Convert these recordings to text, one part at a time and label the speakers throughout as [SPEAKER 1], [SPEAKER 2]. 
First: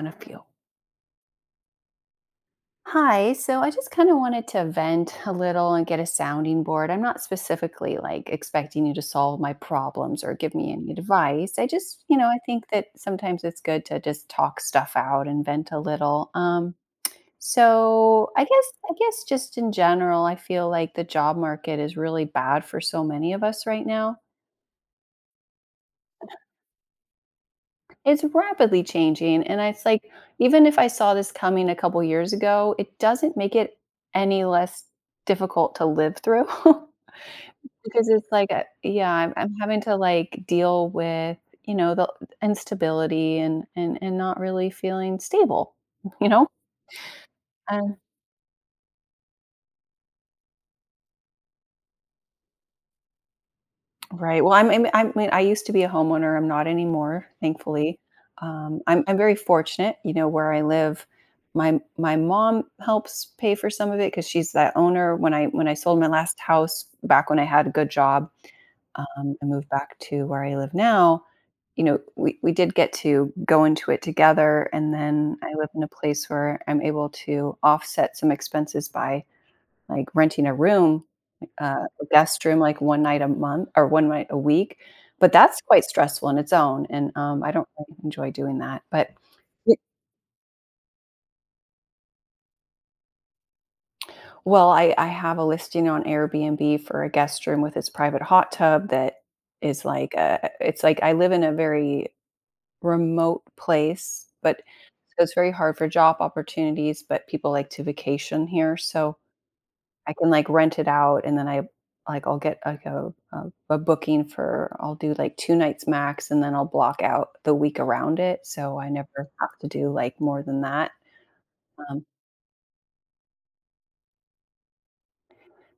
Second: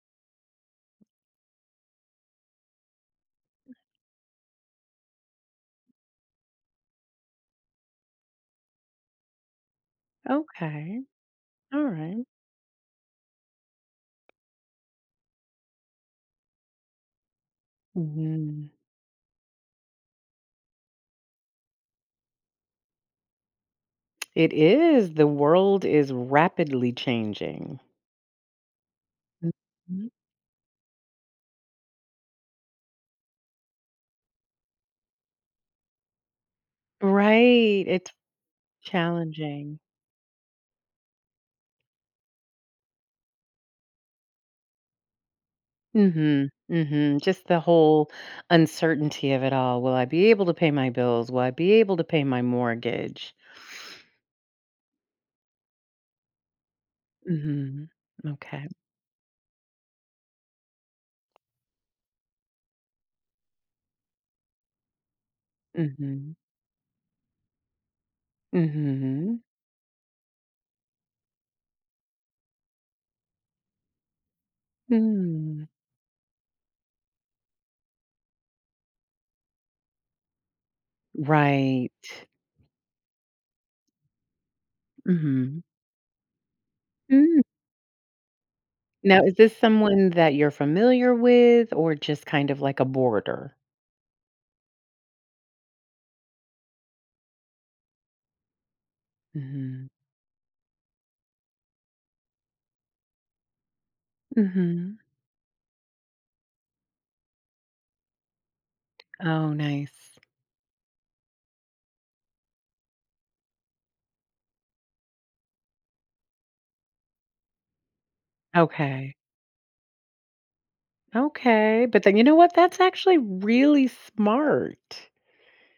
[SPEAKER 1] One of you. Hi, so I just kind of wanted to vent a little and get a sounding board. I'm not specifically like expecting you to solve my problems or give me any
[SPEAKER 2] Okay.
[SPEAKER 1] advice. I
[SPEAKER 2] All
[SPEAKER 1] just,
[SPEAKER 2] right.
[SPEAKER 1] I think that sometimes it's good to just talk stuff out and vent a little. So I
[SPEAKER 2] Mhm.
[SPEAKER 1] guess I guess just in general, I feel like the job market is really bad for so many of us right now.
[SPEAKER 2] It is. The world is rapidly changing.
[SPEAKER 1] It's rapidly changing, and it's like,
[SPEAKER 2] Mhm.
[SPEAKER 1] even if I saw this coming a couple years ago, it doesn't make it any less difficult to live through
[SPEAKER 2] Right.
[SPEAKER 1] because
[SPEAKER 2] It's
[SPEAKER 1] it's like, yeah, I'm
[SPEAKER 2] challenging.
[SPEAKER 1] having to, like, deal with, the instability and not really feeling stable, you know?
[SPEAKER 2] Mhm. Mhm. Just the whole uncertainty of it all. Will I be able to pay my bills? Will I be able to pay my mortgage?
[SPEAKER 1] Right. Well, I mean, I used to be a homeowner, I'm not anymore,
[SPEAKER 2] Mhm.
[SPEAKER 1] thankfully.
[SPEAKER 2] Okay.
[SPEAKER 1] I'm very fortunate, where I live. My mom helps pay for some of it because she's that owner. When I sold my
[SPEAKER 2] Mhm.
[SPEAKER 1] last house back when I had a good job,
[SPEAKER 2] Mhm.
[SPEAKER 1] and moved back to where I live now, we did get to go into it together, and then I
[SPEAKER 2] Mm.
[SPEAKER 1] live in a place where I'm able to offset some expenses by, like, renting a room,
[SPEAKER 2] Right.
[SPEAKER 1] a guest room, like, 1 night a month or 1 night a week, but that's
[SPEAKER 2] Mhm.
[SPEAKER 1] quite stressful in its own, and,
[SPEAKER 2] Mm.
[SPEAKER 1] I don't really enjoy doing that, but
[SPEAKER 2] Now, is this
[SPEAKER 1] y
[SPEAKER 2] someone that you're familiar with or just kind of like a border?
[SPEAKER 1] well, I have a listing on Airbnb for a guest room with its private hot tub that is
[SPEAKER 2] Mhm.
[SPEAKER 1] like, a. it's like I live in a very remote place, but
[SPEAKER 2] Mhm.
[SPEAKER 1] so it's very hard for job opportunities, but people like to vacation here, so
[SPEAKER 2] Oh,
[SPEAKER 1] I
[SPEAKER 2] nice.
[SPEAKER 1] can, like, rent it out, and then I, like, I'll get, like, a booking for I'll do, like, 2 nights max, and then I'll block out the week around it, so I
[SPEAKER 2] Okay.
[SPEAKER 1] never have to do, like, more than that,
[SPEAKER 2] Okay, but
[SPEAKER 1] um,
[SPEAKER 2] then you know what? That's actually really smart.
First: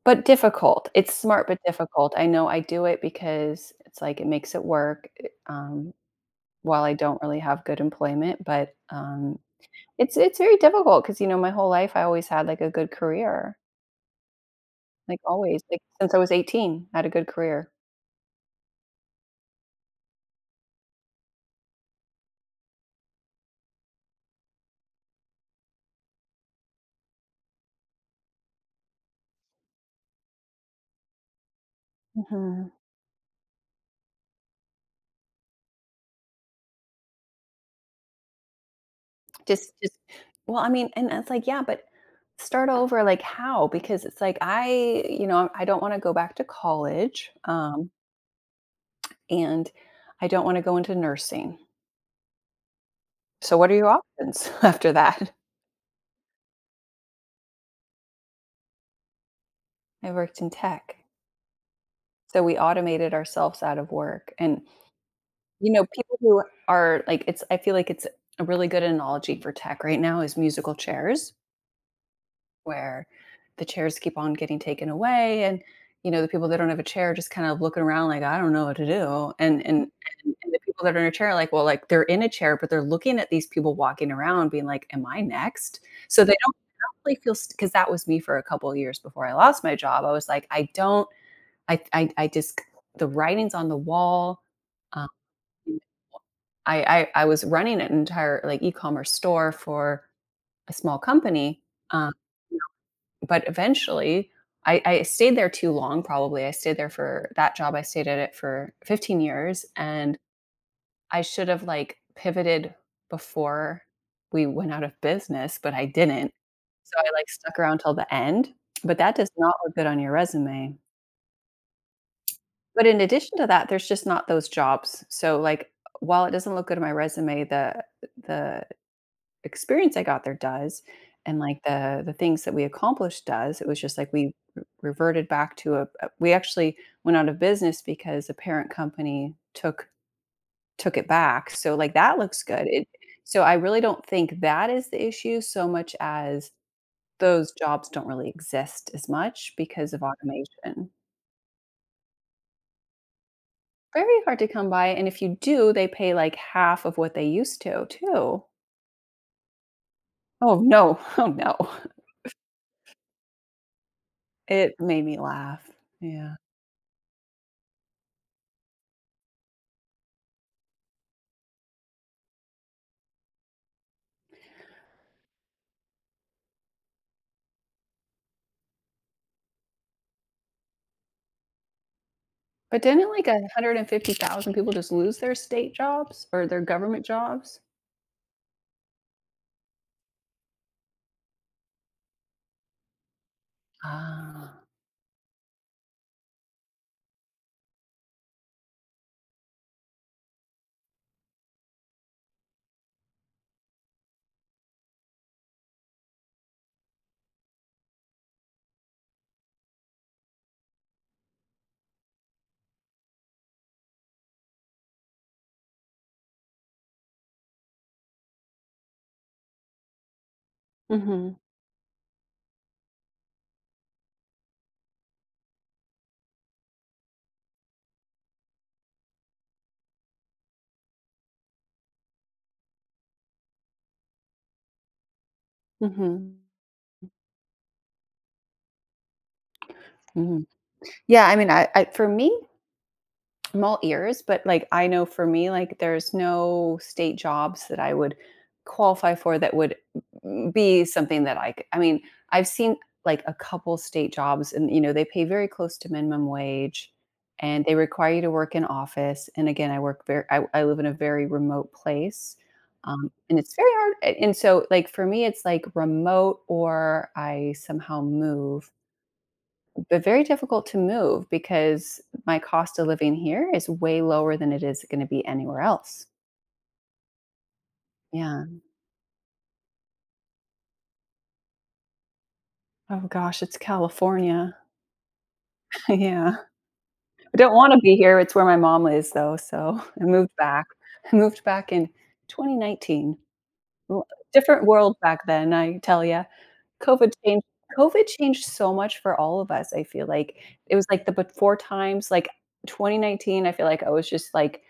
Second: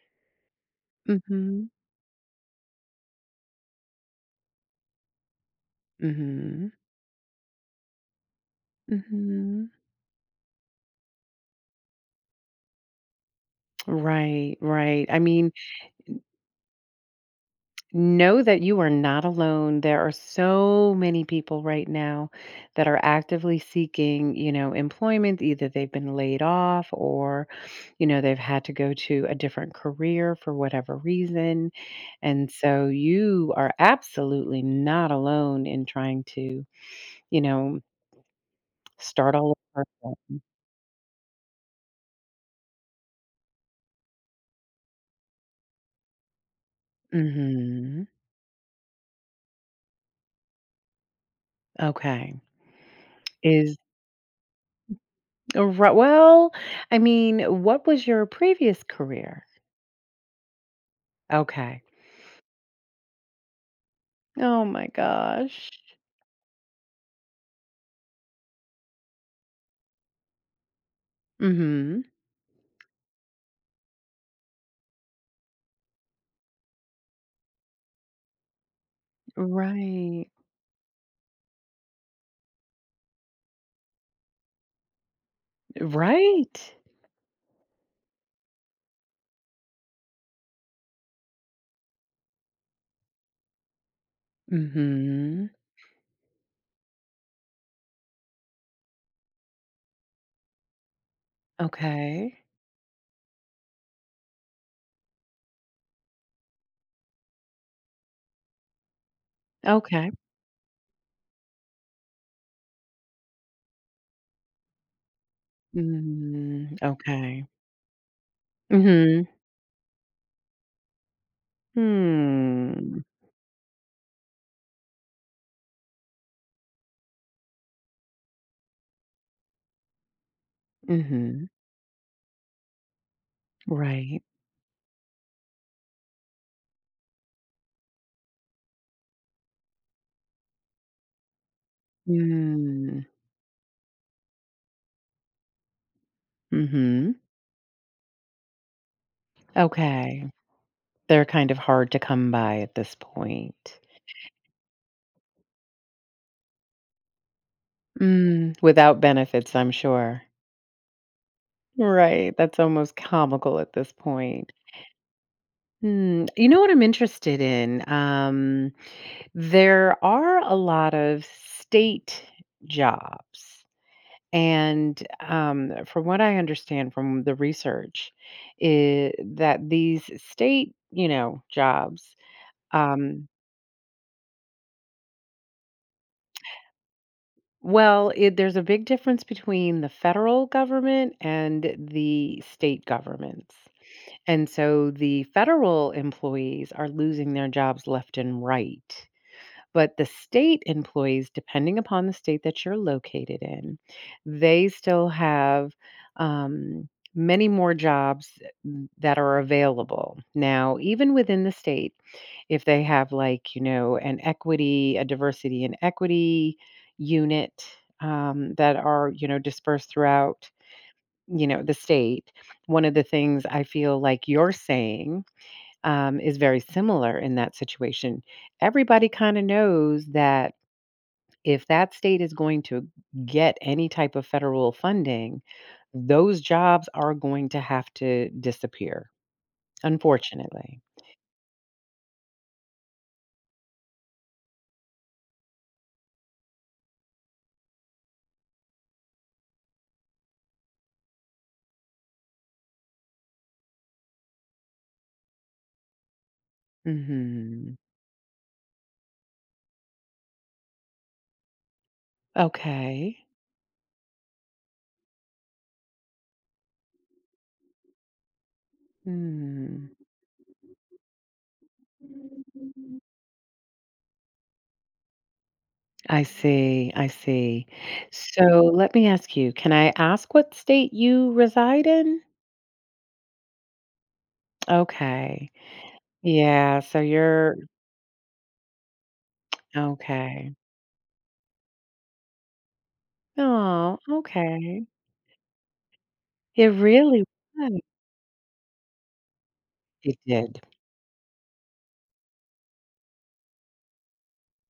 [SPEAKER 1] but difficult. It's smart, but
[SPEAKER 2] Mhm.
[SPEAKER 1] difficult. I know I do it because it's like it makes it work,
[SPEAKER 2] Mhm.
[SPEAKER 1] while I don't really have good employment, but,
[SPEAKER 2] Mhm.
[SPEAKER 1] it's very difficult because, my whole life I always had, like, a good career,
[SPEAKER 2] Right, right. I
[SPEAKER 1] like,
[SPEAKER 2] mean,
[SPEAKER 1] always, like, since I was 18, I had a good career.
[SPEAKER 2] know that you are not alone. There are so many people right now that are actively seeking, employment. Either they've been laid off or, they've had to go to a different career for whatever reason. And
[SPEAKER 1] Mhm.
[SPEAKER 2] so you are absolutely not alone in trying to, you know, start all over
[SPEAKER 1] Just
[SPEAKER 2] again.
[SPEAKER 1] well, I mean, and it's like, yeah, but start over, like, how? Because it's like, I don't wanna go back to college,
[SPEAKER 2] Mm-hmm.
[SPEAKER 1] and I don't wanna go into nursing.
[SPEAKER 2] Okay.
[SPEAKER 1] So what are
[SPEAKER 2] Is
[SPEAKER 1] your options after that?
[SPEAKER 2] well, I mean, what was your previous career?
[SPEAKER 1] I worked in tech.
[SPEAKER 2] Okay.
[SPEAKER 1] So we automated ourselves out of work, and,
[SPEAKER 2] Oh my gosh.
[SPEAKER 1] people who are like, it's I feel like it's a really good analogy for tech right now is musical chairs,
[SPEAKER 2] Mhm.
[SPEAKER 1] where the chairs keep on getting taken away, and the people that don't have a chair just kind of looking around like, I don't know what to do, and and
[SPEAKER 2] Right.
[SPEAKER 1] and and the people that are in a chair are like, well, like, they're in a chair but they're looking at these people walking around being like, am I next? So they
[SPEAKER 2] Right?
[SPEAKER 1] don't really feel, because that was me for a couple of years before I lost my job. I was like, I don't I just, the writings on the wall. um,
[SPEAKER 2] Mhm.
[SPEAKER 1] I was running an entire like e-commerce store for a small company, um,
[SPEAKER 2] Okay.
[SPEAKER 1] but eventually I stayed there too long, probably. I stayed there for that job, I stayed at it for 15 years,
[SPEAKER 2] Okay.
[SPEAKER 1] and I should have like pivoted before we went out of business, but I didn't.
[SPEAKER 2] Mm,
[SPEAKER 1] So I like
[SPEAKER 2] okay.
[SPEAKER 1] stuck around till the end, but that
[SPEAKER 2] Mhm.
[SPEAKER 1] does not look good on your resume. But in
[SPEAKER 2] Hmm.
[SPEAKER 1] addition to that, there's just not those jobs, so like, while it doesn't look good on my resume, the experience I got there does, and,
[SPEAKER 2] Mhm.
[SPEAKER 1] like, the things that we accomplished does. It was just like
[SPEAKER 2] Right.
[SPEAKER 1] we re reverted back to a we actually went out of business because the parent company took it back, so, like, that looks good. It
[SPEAKER 2] Mm,
[SPEAKER 1] so I really don't think that is the issue so much as
[SPEAKER 2] mhm.
[SPEAKER 1] those jobs don't really exist as much because of
[SPEAKER 2] Okay.
[SPEAKER 1] automation.
[SPEAKER 2] They're kind of hard to come by at this point.
[SPEAKER 1] Very hard to come by, and if you do, they pay, like, half of what they used to, too.
[SPEAKER 2] Mm, without benefits, I'm sure.
[SPEAKER 1] Oh, no. Oh, no.
[SPEAKER 2] Right, that's almost comical at this point.
[SPEAKER 1] It made me laugh.
[SPEAKER 2] Hmm,
[SPEAKER 1] Yeah.
[SPEAKER 2] you know what I'm interested in? There are a lot of state jobs. And from what I understand from the research, is that these state, jobs.
[SPEAKER 1] But didn't
[SPEAKER 2] um,
[SPEAKER 1] like 150,000 people just lose their state jobs or their government jobs?
[SPEAKER 2] well, there's a big difference between the federal government and the state governments. And
[SPEAKER 1] Ah.
[SPEAKER 2] so the federal employees are losing their jobs left and right. But the state employees, depending upon the state that you're located in, they still have um, many more jobs that are available. Now, even within the state, if they have like, an equity, a diversity and equity unit, that are, dispersed throughout,
[SPEAKER 1] Mhm,
[SPEAKER 2] the state, one of the things I feel like you're saying, is very similar in that situation. Everybody kind of knows that if that state is going to get any type of federal funding, those
[SPEAKER 1] mhm,
[SPEAKER 2] jobs are going to have to disappear,
[SPEAKER 1] mhm.
[SPEAKER 2] unfortunately.
[SPEAKER 1] Yeah, I mean, I for me, I'm all ears, but like, I know for me, like, there's no state jobs that I would qualify for that would be something that I could. I mean, I've seen like a couple state jobs, and they pay very close to minimum wage, and they
[SPEAKER 2] Mhm.
[SPEAKER 1] require you to work in office. And again, I work very. I live in a very remote place,
[SPEAKER 2] Okay.
[SPEAKER 1] and it's very hard. And so, like, for me, it's like remote, or I somehow move,
[SPEAKER 2] Hmm.
[SPEAKER 1] but very difficult to move because my cost of living here is way lower than it is going to be anywhere else.
[SPEAKER 2] I see, I see.
[SPEAKER 1] Yeah.
[SPEAKER 2] So let me ask you, can I ask what state you reside in?
[SPEAKER 1] Oh gosh, it's California.
[SPEAKER 2] Okay.
[SPEAKER 1] Yeah.
[SPEAKER 2] Yeah, so
[SPEAKER 1] I don't
[SPEAKER 2] you're
[SPEAKER 1] want to be here. It's where my mom is though. So I moved
[SPEAKER 2] okay.
[SPEAKER 1] back. I moved back in 2019.
[SPEAKER 2] Oh,
[SPEAKER 1] Well, different
[SPEAKER 2] okay.
[SPEAKER 1] world back then, I tell ya.
[SPEAKER 2] It
[SPEAKER 1] COVID
[SPEAKER 2] really
[SPEAKER 1] changed
[SPEAKER 2] was.
[SPEAKER 1] COVID changed so much for all of us, I feel
[SPEAKER 2] It
[SPEAKER 1] like.
[SPEAKER 2] did.
[SPEAKER 1] It was like the before times, like 2019, I feel like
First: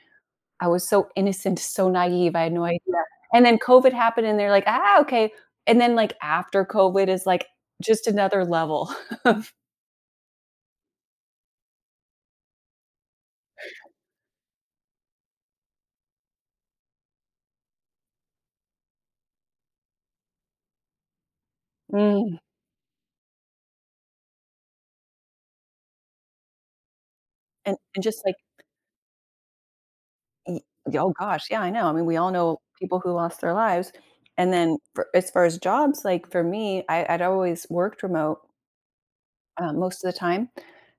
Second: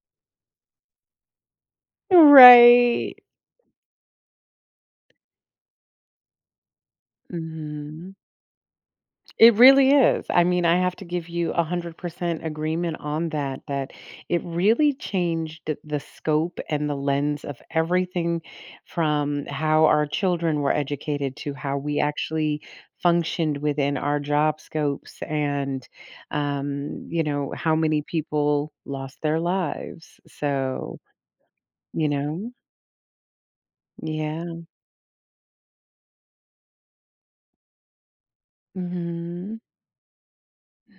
[SPEAKER 1] I was so innocent, so naive, I had no idea.
[SPEAKER 2] Right.
[SPEAKER 1] And then COVID happened and they're like, "Ah, okay." And then, like, after COVID is, like, just
[SPEAKER 2] Mhm.
[SPEAKER 1] another level of
[SPEAKER 2] It really is. I mean, I have to give you 100% agreement on that, that it really changed the scope and the lens of everything from how our children were educated to how we
[SPEAKER 1] mm,
[SPEAKER 2] actually functioned within our job scopes and, how many
[SPEAKER 1] and just like
[SPEAKER 2] people lost their lives.
[SPEAKER 1] y
[SPEAKER 2] So,
[SPEAKER 1] oh gosh, yeah, I know. I mean,
[SPEAKER 2] you
[SPEAKER 1] we all
[SPEAKER 2] know,
[SPEAKER 1] know people who lost their lives. And
[SPEAKER 2] yeah.
[SPEAKER 1] then for as far as jobs, like, for me, I'd always worked remote,
[SPEAKER 2] Hmm.
[SPEAKER 1] most of the time.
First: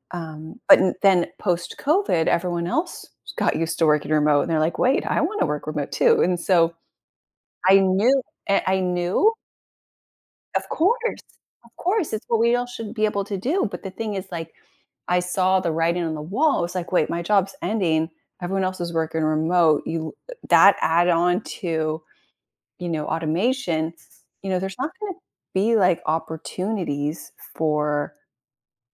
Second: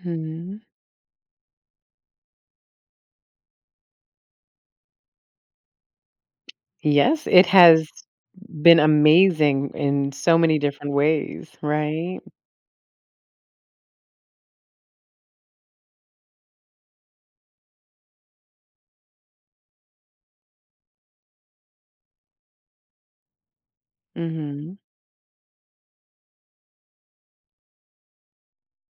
[SPEAKER 2] Hmm.
[SPEAKER 1] But n then post-COVID, everyone else got used to working remote, and they're like, "Wait, I wanna work remote too." And so
[SPEAKER 2] Yes, it
[SPEAKER 1] I
[SPEAKER 2] has
[SPEAKER 1] knew I
[SPEAKER 2] been
[SPEAKER 1] I knew
[SPEAKER 2] amazing in so many
[SPEAKER 1] of
[SPEAKER 2] different
[SPEAKER 1] course,
[SPEAKER 2] ways,
[SPEAKER 1] of course,
[SPEAKER 2] right?
[SPEAKER 1] it's what we all should be able to do, but the thing is, like, I saw the writing on the wall, I was like, "Wait, my job's ending, everyone else is working remote, you that add on to, automation,
[SPEAKER 2] Mhm.
[SPEAKER 1] there's not gonna be, like, opportunities for,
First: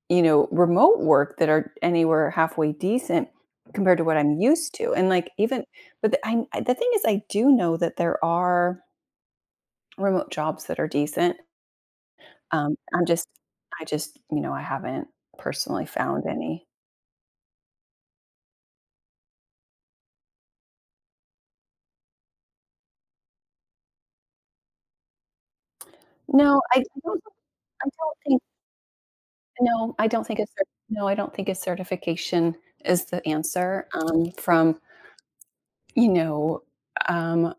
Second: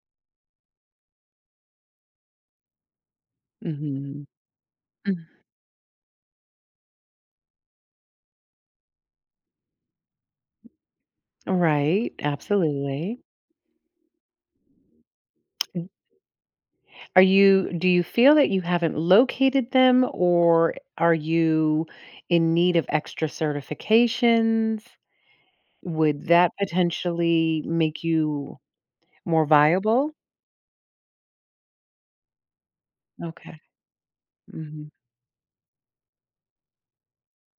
[SPEAKER 1] remote work that are anywhere halfway decent compared to what
[SPEAKER 2] Mhm.
[SPEAKER 1] I'm used to," and,
[SPEAKER 2] Mm.
[SPEAKER 1] like, even but the I the thing is I do know that there are remote jobs that are decent,
[SPEAKER 2] Right,
[SPEAKER 1] um, I'm
[SPEAKER 2] absolutely.
[SPEAKER 1] just I just, I haven't personally
[SPEAKER 2] Mm,
[SPEAKER 1] found any.
[SPEAKER 2] Are you do you feel that you haven't located them, or are you in need of extra certifications? Would that
[SPEAKER 1] No, I I don't
[SPEAKER 2] potentially
[SPEAKER 1] I
[SPEAKER 2] make
[SPEAKER 1] don't think
[SPEAKER 2] you more
[SPEAKER 1] no,
[SPEAKER 2] viable?
[SPEAKER 1] I don't think a certification is the
[SPEAKER 2] Okay.
[SPEAKER 1] answer, from,
[SPEAKER 2] Mhm.
[SPEAKER 1] you know, um,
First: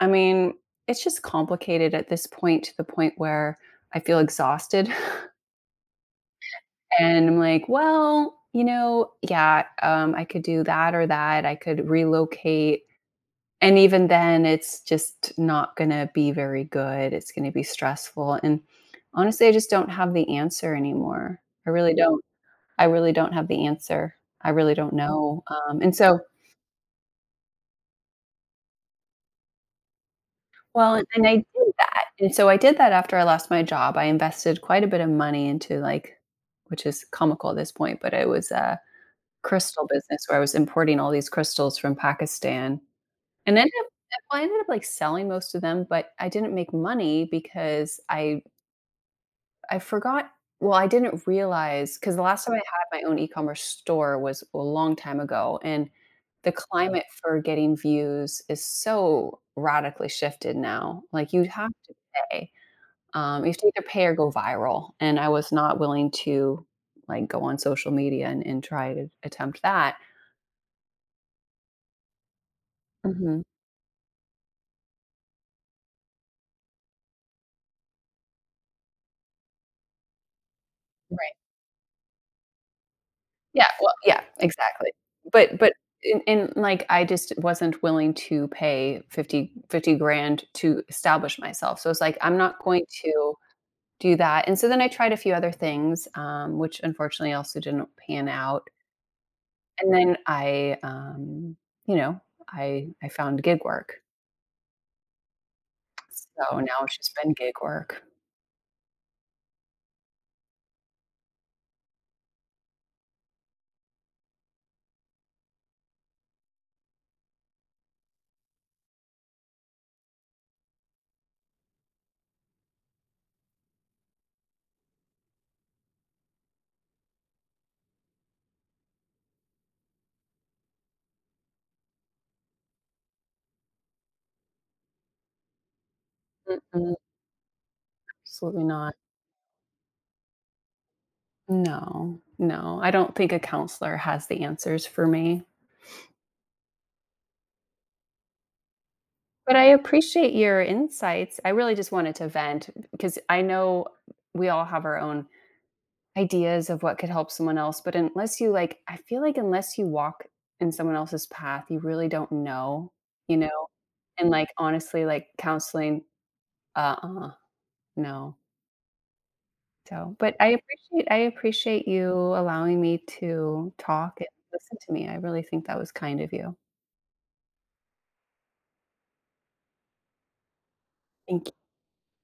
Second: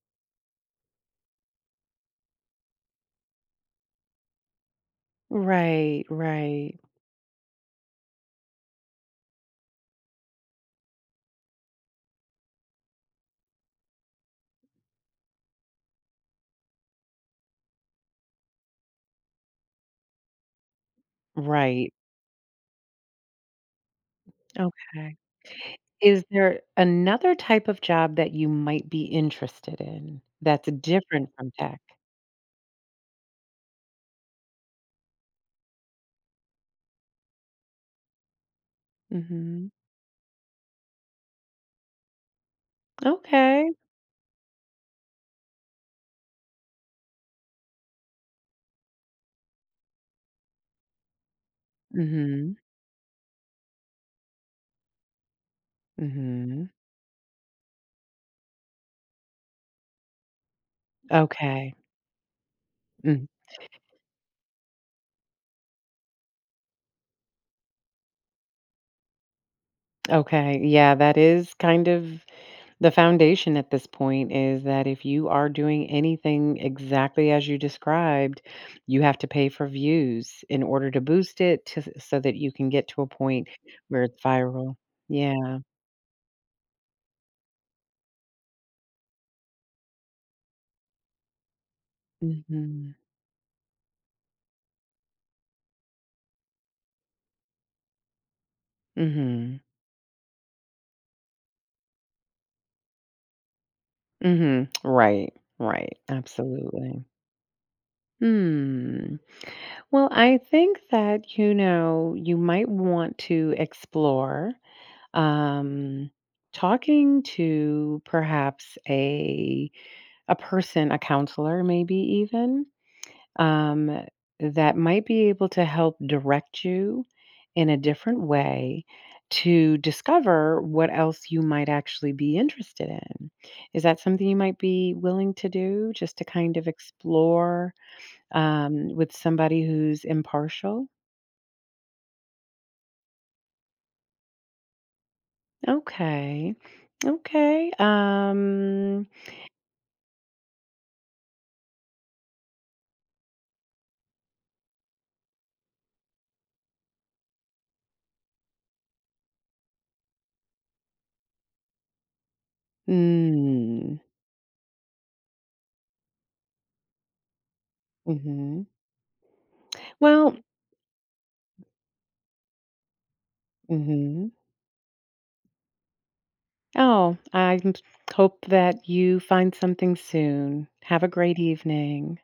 [SPEAKER 1] I mean, it's just complicated at this point to the point where I feel exhausted
[SPEAKER 2] Right, right,
[SPEAKER 1] and I'm like, "Well, yeah, I could do that or that. I could relocate." And even then, it's just not going to be very good, it's going to be stressful. And honestly, I just don't have the answer anymore. I
[SPEAKER 2] right.
[SPEAKER 1] really don't. I really don't have the answer. I really don't
[SPEAKER 2] Okay.
[SPEAKER 1] know. And so
[SPEAKER 2] Is there another type of job that you might be interested in that's
[SPEAKER 1] well and,
[SPEAKER 2] different
[SPEAKER 1] I did
[SPEAKER 2] from tech?
[SPEAKER 1] that, and so I did that after I lost my job, I invested quite a bit of money into like, which is comical at this point, but it was a
[SPEAKER 2] Mhm.
[SPEAKER 1] crystal business where I was importing all these crystals from Pakistan and
[SPEAKER 2] Okay.
[SPEAKER 1] ended up well, I ended up like selling most of them, but I didn't make money because I forgot, well, I didn't realize because the last time
[SPEAKER 2] Mhm.
[SPEAKER 1] I had my own e-commerce store was a long time ago, and the
[SPEAKER 2] Mhm.
[SPEAKER 1] climate for getting views is so radically shifted now. Like, you have
[SPEAKER 2] Okay.
[SPEAKER 1] to pay.
[SPEAKER 2] Mm,
[SPEAKER 1] You have to either pay or go viral, and I was not willing to, like, go on social media and try to attempt that.
[SPEAKER 2] okay. Yeah, that is kind of the
[SPEAKER 1] Mhm.
[SPEAKER 2] foundation at this point is that if you are doing anything exactly as you described, you have to pay for views in order to
[SPEAKER 1] Right.
[SPEAKER 2] boost it to so that you can get to a point
[SPEAKER 1] Yeah, well,
[SPEAKER 2] where it's
[SPEAKER 1] yeah,
[SPEAKER 2] viral.
[SPEAKER 1] exactly.
[SPEAKER 2] Yeah.
[SPEAKER 1] But, like, I just wasn't willing to pay fifty grand to establish myself, so it's like, I'm not going
[SPEAKER 2] Mhm.
[SPEAKER 1] to do that, and so then I tried a few other things, which unfortunately also didn't pan out,
[SPEAKER 2] Mhm.
[SPEAKER 1] and then I, you know, I found gig work.
[SPEAKER 2] Mhm. Right, right.
[SPEAKER 1] So now it's
[SPEAKER 2] Absolutely.
[SPEAKER 1] just been gig work.
[SPEAKER 2] Hmm. Well, I think that, you might want to explore um talking to perhaps a person, a counselor maybe even um, that might be able to help direct you in a different way to discover what else you might actually be interested in. Is that something you might be willing to do just to kind of
[SPEAKER 1] Mm-mm,
[SPEAKER 2] explore
[SPEAKER 1] absolutely not.
[SPEAKER 2] with somebody who's impartial?
[SPEAKER 1] No, no, I don't think a counselor has the answers for me.
[SPEAKER 2] Okay. Okay. Um,
[SPEAKER 1] But I appreciate your insights. I really just wanted to vent because I know we all have our own ideas of what could help someone else, but unless you like, I feel like unless you walk in someone else's path, you really don't know, you know?
[SPEAKER 2] mm,
[SPEAKER 1] And like, honestly, like counseling, uh-uh, no.
[SPEAKER 2] mhm.
[SPEAKER 1] So,
[SPEAKER 2] Well,
[SPEAKER 1] but I appreciate you allowing me to talk and
[SPEAKER 2] mhm.
[SPEAKER 1] listen to me. I really think that was kind of you.
[SPEAKER 2] Oh, I hope that you find something soon. Have a great
[SPEAKER 1] Thank you.
[SPEAKER 2] evening.